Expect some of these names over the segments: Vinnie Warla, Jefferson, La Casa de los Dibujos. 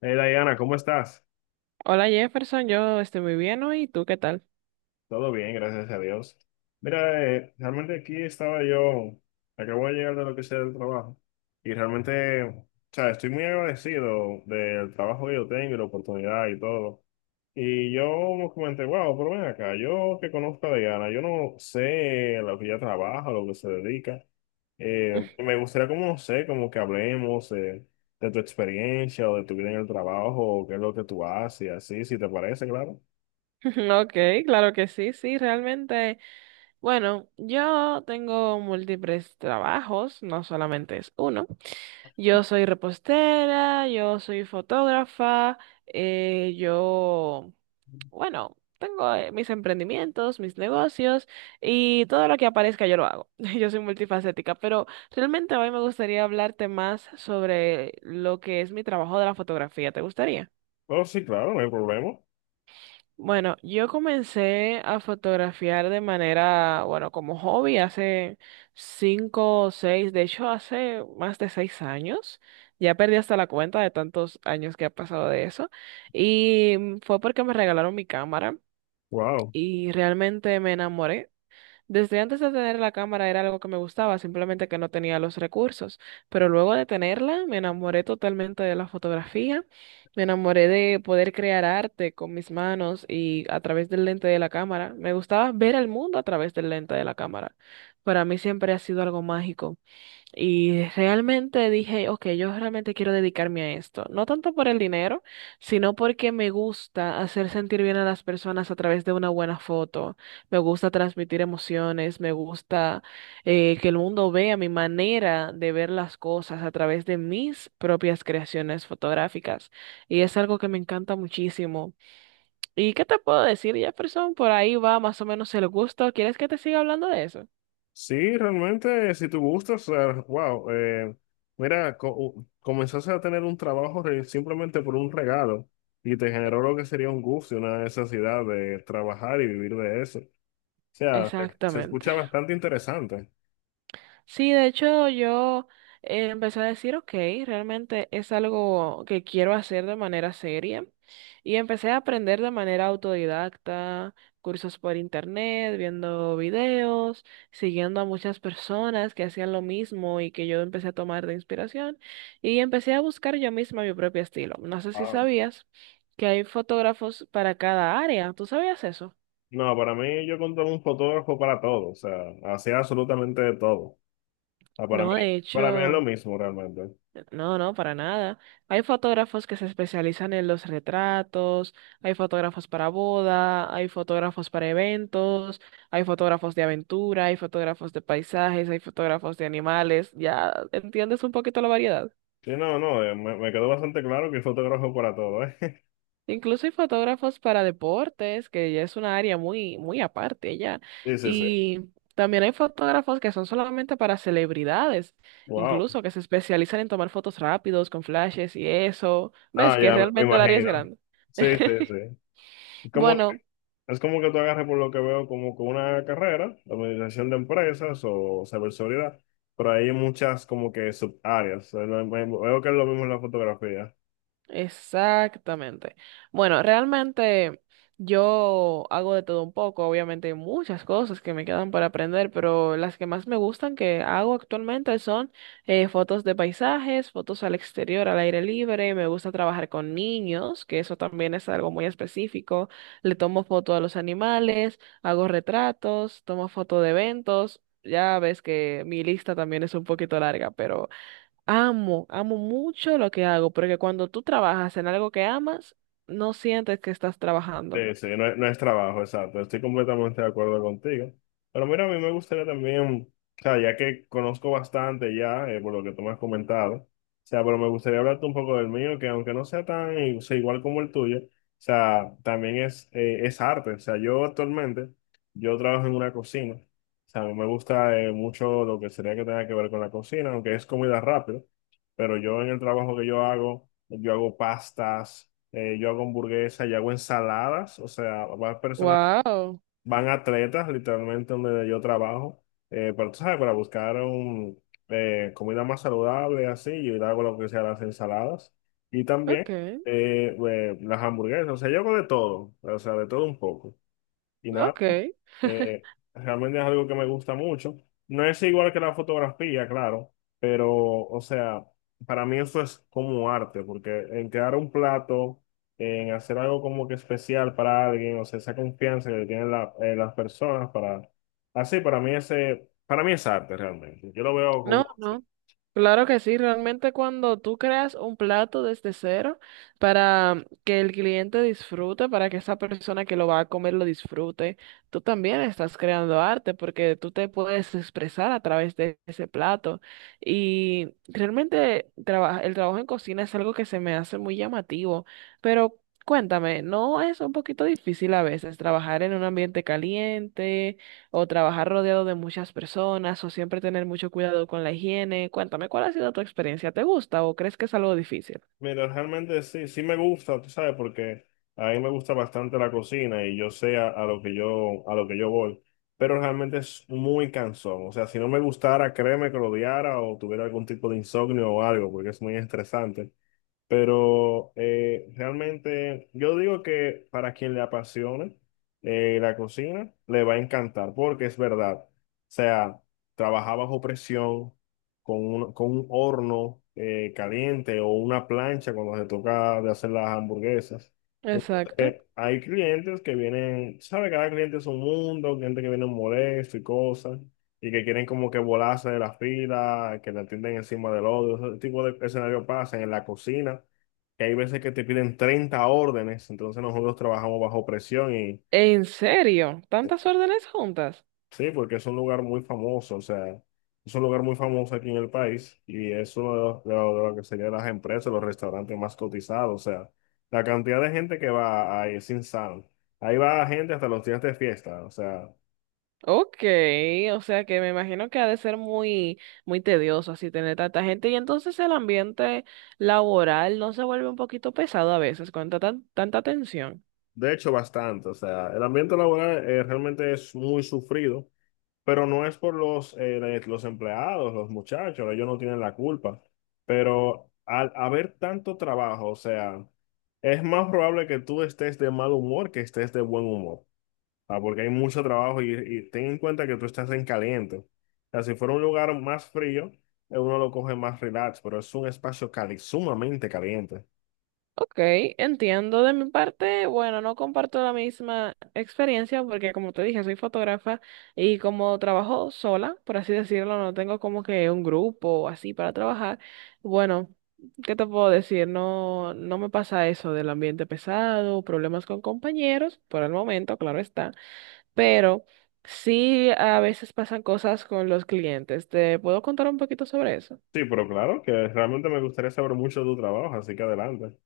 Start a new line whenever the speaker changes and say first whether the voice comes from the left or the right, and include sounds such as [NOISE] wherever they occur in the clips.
left: Hey Diana, ¿cómo estás?
right: Hola Jefferson, yo estoy muy bien hoy, ¿y tú qué tal?
left: Todo bien, gracias a Dios. Mira, realmente aquí estaba yo, acabo de llegar de lo que sea del trabajo y realmente, o sea, estoy muy agradecido del trabajo que yo tengo y la oportunidad y todo. Y yo me comenté, wow, pero ven acá, yo que conozco a Diana, yo no sé lo que ella trabaja, lo que se dedica. Me gustaría como, no sé, como que hablemos de tu experiencia o de tu vida en el trabajo o qué es lo que tú haces, así, si te parece, claro.
right: [LAUGHS] Ok, claro que sí, sí, realmente. Bueno, yo tengo múltiples trabajos, no solamente es uno. Yo soy repostera, yo soy fotógrafa, yo, bueno, tengo mis emprendimientos, mis negocios y todo lo que aparezca yo lo hago. [LAUGHS] Yo soy multifacética, pero realmente hoy me gustaría hablarte más sobre lo que es mi trabajo de la fotografía. ¿Te gustaría?
left: Oh, sí, claro, no hay problema.
right: Bueno, yo comencé a fotografiar de manera, bueno, como hobby hace 5 o 6, de hecho hace más de 6 años. Ya perdí hasta la cuenta de tantos años que ha pasado de eso. Y fue porque me regalaron mi cámara
left: Wow.
right: y realmente me enamoré desde antes de tener la cámara era algo que me gustaba, simplemente que no tenía los recursos. Pero luego de tenerla, me enamoré totalmente de la fotografía, me enamoré de poder crear arte con mis manos y a través del lente de la cámara. Me gustaba ver el mundo a través del lente de la cámara. Para mí siempre ha sido algo mágico. Y realmente dije, ok, yo realmente quiero dedicarme a esto. No tanto por el dinero, sino porque me gusta hacer sentir bien a las personas a través de una buena foto. Me gusta transmitir emociones, me gusta que el mundo vea mi manera de ver las cosas a través de mis propias creaciones fotográficas. Y es algo que me encanta muchísimo. ¿Y qué te puedo decir, Jefferson? Por ahí va más o menos el gusto. ¿Quieres que te siga hablando de eso?
left: Sí, realmente, si tú gustas, o sea, wow, mira, comenzaste a tener un trabajo simplemente por un regalo y te generó lo que sería un gusto y una necesidad de trabajar y vivir de eso. O sea, se
right: Exactamente.
left: escucha bastante interesante.
right: Sí, de hecho yo empecé a decir, ok, realmente es algo que quiero hacer de manera seria y empecé a aprender de manera autodidacta, cursos por internet, viendo videos, siguiendo a muchas personas que hacían lo mismo y que yo empecé a tomar de inspiración y empecé a buscar yo misma mi propio estilo. No sé si
left: Ah,
right: sabías que hay fotógrafos para cada área, ¿tú sabías eso?
left: no, para mí yo contraté un fotógrafo para todo, o sea, hacía absolutamente de todo. Ah,
right: No, de
left: para mí es lo
right: hecho...
left: mismo realmente.
right: No, no, para nada. Hay fotógrafos que se especializan en los retratos, hay fotógrafos para boda, hay fotógrafos para eventos, hay fotógrafos de aventura, hay fotógrafos de paisajes, hay fotógrafos de animales. Ya entiendes un poquito la variedad.
left: Sí, no, no, me quedó bastante claro que es fotógrafo para todo, ¿eh?
right: Incluso hay fotógrafos para deportes, que ya es una área muy, muy aparte ya.
left: [LAUGHS] Sí, sí, sí.
right: Y también hay fotógrafos que son solamente para celebridades,
left: Wow.
right: incluso que se especializan en tomar fotos rápidos con flashes y eso. ¿Ves
left: Ah,
right: que
left: me
right: realmente el área es
left: imagino.
right: grande?
left: Sí, sí, sí. Es como, que-
right: Bueno,
left: es como que tú agarres por lo que veo como con una carrera, administración de empresas o ciberseguridad, pero hay muchas como que subáreas. O sea, veo que es lo mismo en la fotografía.
right: exactamente. Bueno, realmente yo hago de todo un poco, obviamente hay muchas cosas que me quedan para aprender, pero las que más me gustan que hago actualmente son fotos de paisajes, fotos al exterior, al aire libre, me gusta trabajar con niños, que eso también es algo muy específico, le tomo foto a los animales, hago retratos, tomo foto de eventos, ya ves que mi lista también es un poquito larga, pero... Amo, amo mucho lo que hago, porque cuando tú trabajas en algo que amas, no sientes que estás trabajando.
left: Sí, sí, no es, no es trabajo, exacto. Estoy completamente de acuerdo contigo. Pero mira, a mí me gustaría también, o sea, ya que conozco bastante ya, por lo que tú me has comentado, o sea, pero me gustaría hablarte un poco del mío, que aunque no sea tan, o sea, igual como el tuyo, o sea, también es arte. O sea, yo actualmente, yo trabajo en una cocina. O sea, a mí me gusta mucho lo que sería que tenga que ver con la cocina, aunque es comida rápida, pero yo en el trabajo que yo hago pastas, yo hago hamburguesas, yo hago ensaladas, o sea, van personas,
right: Wow,
left: van atletas literalmente donde yo trabajo, pero tú sabes, para buscar comida más saludable, así, yo hago lo que sea las ensaladas y también
right: okay,
left: las hamburguesas, o sea, yo hago de todo, o sea, de todo un poco. Y nada,
right: okay.
left: realmente es algo que me gusta mucho. No es igual que la fotografía, claro, pero, o sea, para mí eso es como arte, porque en crear un plato, en hacer algo como que especial para alguien, o sea, esa confianza que tienen las personas para... Así, para mí es arte realmente. Yo lo veo
right: No,
left: como así.
right: no. Claro que sí, realmente cuando tú creas un plato desde cero para que el cliente disfrute, para que esa persona que lo va a comer lo disfrute, tú también estás creando arte porque tú te puedes expresar a través de ese plato. Y realmente el trabajo en cocina es algo que se me hace muy llamativo, pero cuéntame, ¿no es un poquito difícil a veces trabajar en un ambiente caliente? ¿O trabajar rodeado de muchas personas o siempre tener mucho cuidado con la higiene? Cuéntame, ¿cuál ha sido tu experiencia? ¿Te gusta o crees que es algo difícil?
left: Mira, realmente sí, sí me gusta, tú sabes, porque a mí me gusta bastante la cocina y yo sé a lo que yo, a lo que yo voy, pero realmente es muy cansón. O sea, si no me gustara, créeme que lo odiara o tuviera algún tipo de insomnio o algo, porque es muy estresante. Pero realmente yo digo que para quien le apasione la cocina, le va a encantar, porque es verdad. O sea, trabajar bajo presión, con con un horno caliente o una plancha cuando se toca de hacer las hamburguesas. Entonces,
right: Exacto.
left: hay clientes que vienen, sabe, cada cliente es un mundo, gente que viene molesto y cosas y que quieren como que volarse de la fila, que te atienden encima del otro. Ese tipo de escenario pasa en la cocina, que hay veces que te piden 30 órdenes, entonces nosotros trabajamos bajo presión y
right: ¿En serio? ¿Tantas órdenes juntas?
left: sí, porque es un lugar muy famoso, o sea, es un lugar muy famoso aquí en el país y es uno de lo que serían las empresas, los restaurantes más cotizados, o sea, la cantidad de gente que va ahí es insano. Ahí va gente hasta los días de fiesta, o sea,
right: Ok, o sea que me imagino que ha de ser muy, muy tedioso así tener tanta gente y entonces el ambiente laboral no se vuelve un poquito pesado a veces con tanta, tanta tensión.
left: de hecho bastante, o sea, el ambiente laboral realmente es muy sufrido. Pero no es por los empleados, los muchachos, ellos no tienen la culpa. Pero al haber tanto trabajo, o sea, es más probable que tú estés de mal humor que estés de buen humor. Porque hay mucho trabajo y ten en cuenta que tú estás en caliente. O sea, si fuera un lugar más frío, uno lo coge más relax, pero es un espacio cali sumamente caliente.
right: Ok, entiendo de mi parte. Bueno, no comparto la misma experiencia porque como te dije, soy fotógrafa y como trabajo sola, por así decirlo, no tengo como que un grupo o así para trabajar. Bueno, ¿qué te puedo decir? No, no me pasa eso del ambiente pesado, problemas con compañeros, por el momento, claro está, pero sí a veces pasan cosas con los clientes. ¿Te puedo contar un poquito sobre eso?
left: Sí, pero claro que realmente me gustaría saber mucho de tu trabajo, así que adelante.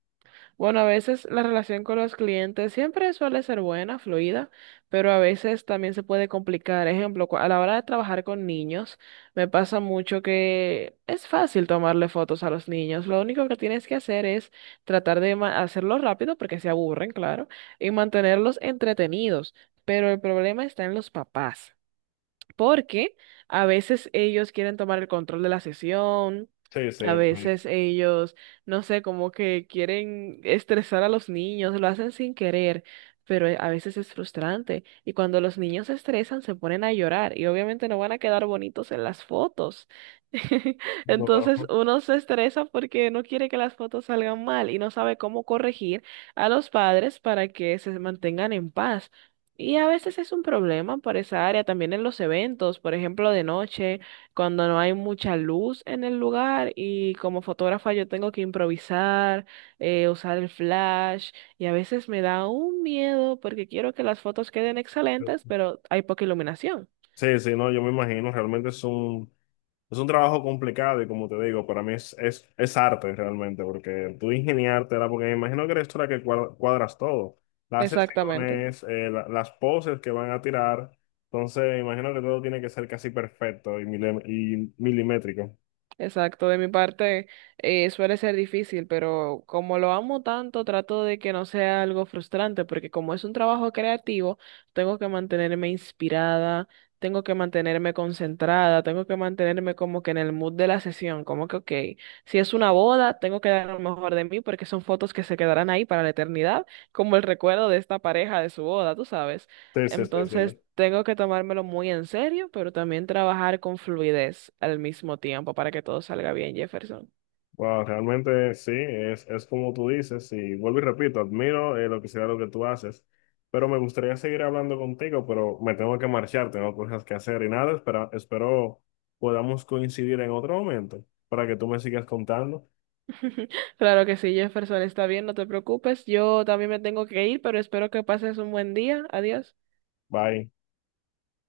right: Bueno, a veces la relación con los clientes siempre suele ser buena, fluida, pero a veces también se puede complicar. Ejemplo, a la hora de trabajar con niños, me pasa mucho que es fácil tomarle fotos a los niños. Lo único que tienes que hacer es tratar de hacerlo rápido porque se aburren, claro, y mantenerlos entretenidos. Pero el problema está en los papás porque a veces ellos quieren tomar el control de la sesión,
left: Sí, sí.
right: a veces ellos, no sé, como que quieren estresar a los niños, lo hacen sin querer, pero a veces es frustrante. Y cuando los niños se estresan, se ponen a llorar y obviamente no van a quedar bonitos en las fotos. [LAUGHS] Entonces
left: Trabajo.
right: uno se estresa porque no quiere que las fotos salgan mal y no sabe cómo corregir a los padres para que se mantengan en paz. Y a veces es un problema para esa área, también en los eventos, por ejemplo, de noche, cuando no hay mucha luz en el lugar y como fotógrafa yo tengo que improvisar, usar el flash y a veces me da un miedo porque quiero que las fotos queden excelentes, pero hay poca iluminación.
left: Sí, sí, no, yo me imagino, realmente es un trabajo complicado y como te digo, para mí es arte realmente, porque tú ingeniártela, porque me imagino que eres tú la que cuadras todo, las
right: Exactamente.
left: sesiones, las poses que van a tirar, entonces me imagino que todo tiene que ser casi perfecto y, y milimétrico.
right: Exacto, de mi parte suele ser difícil, pero como lo amo tanto, trato de que no sea algo frustrante, porque como es un trabajo creativo, tengo que mantenerme inspirada, tengo que mantenerme concentrada, tengo que mantenerme como que en el mood de la sesión, como que, ok, si es una boda, tengo que dar lo mejor de mí porque son fotos que se quedarán ahí para la eternidad, como el recuerdo de esta pareja de su boda, tú sabes.
left: Sí, sí, sí,
right: Entonces,
left: sí.
right: tengo que tomármelo muy en serio, pero también trabajar con fluidez al mismo tiempo para que todo salga bien, Jefferson.
left: Wow, realmente sí, es como tú dices, y vuelvo y repito, admiro lo que sea lo que tú haces, pero me gustaría seguir hablando contigo, pero me tengo que marchar, tengo cosas que hacer y nada, espera, espero podamos coincidir en otro momento para que tú me sigas contando.
right: Claro que sí, Jefferson, está bien, no te preocupes. Yo también me tengo que ir, pero espero que pases un buen día. Adiós.
left: Bye.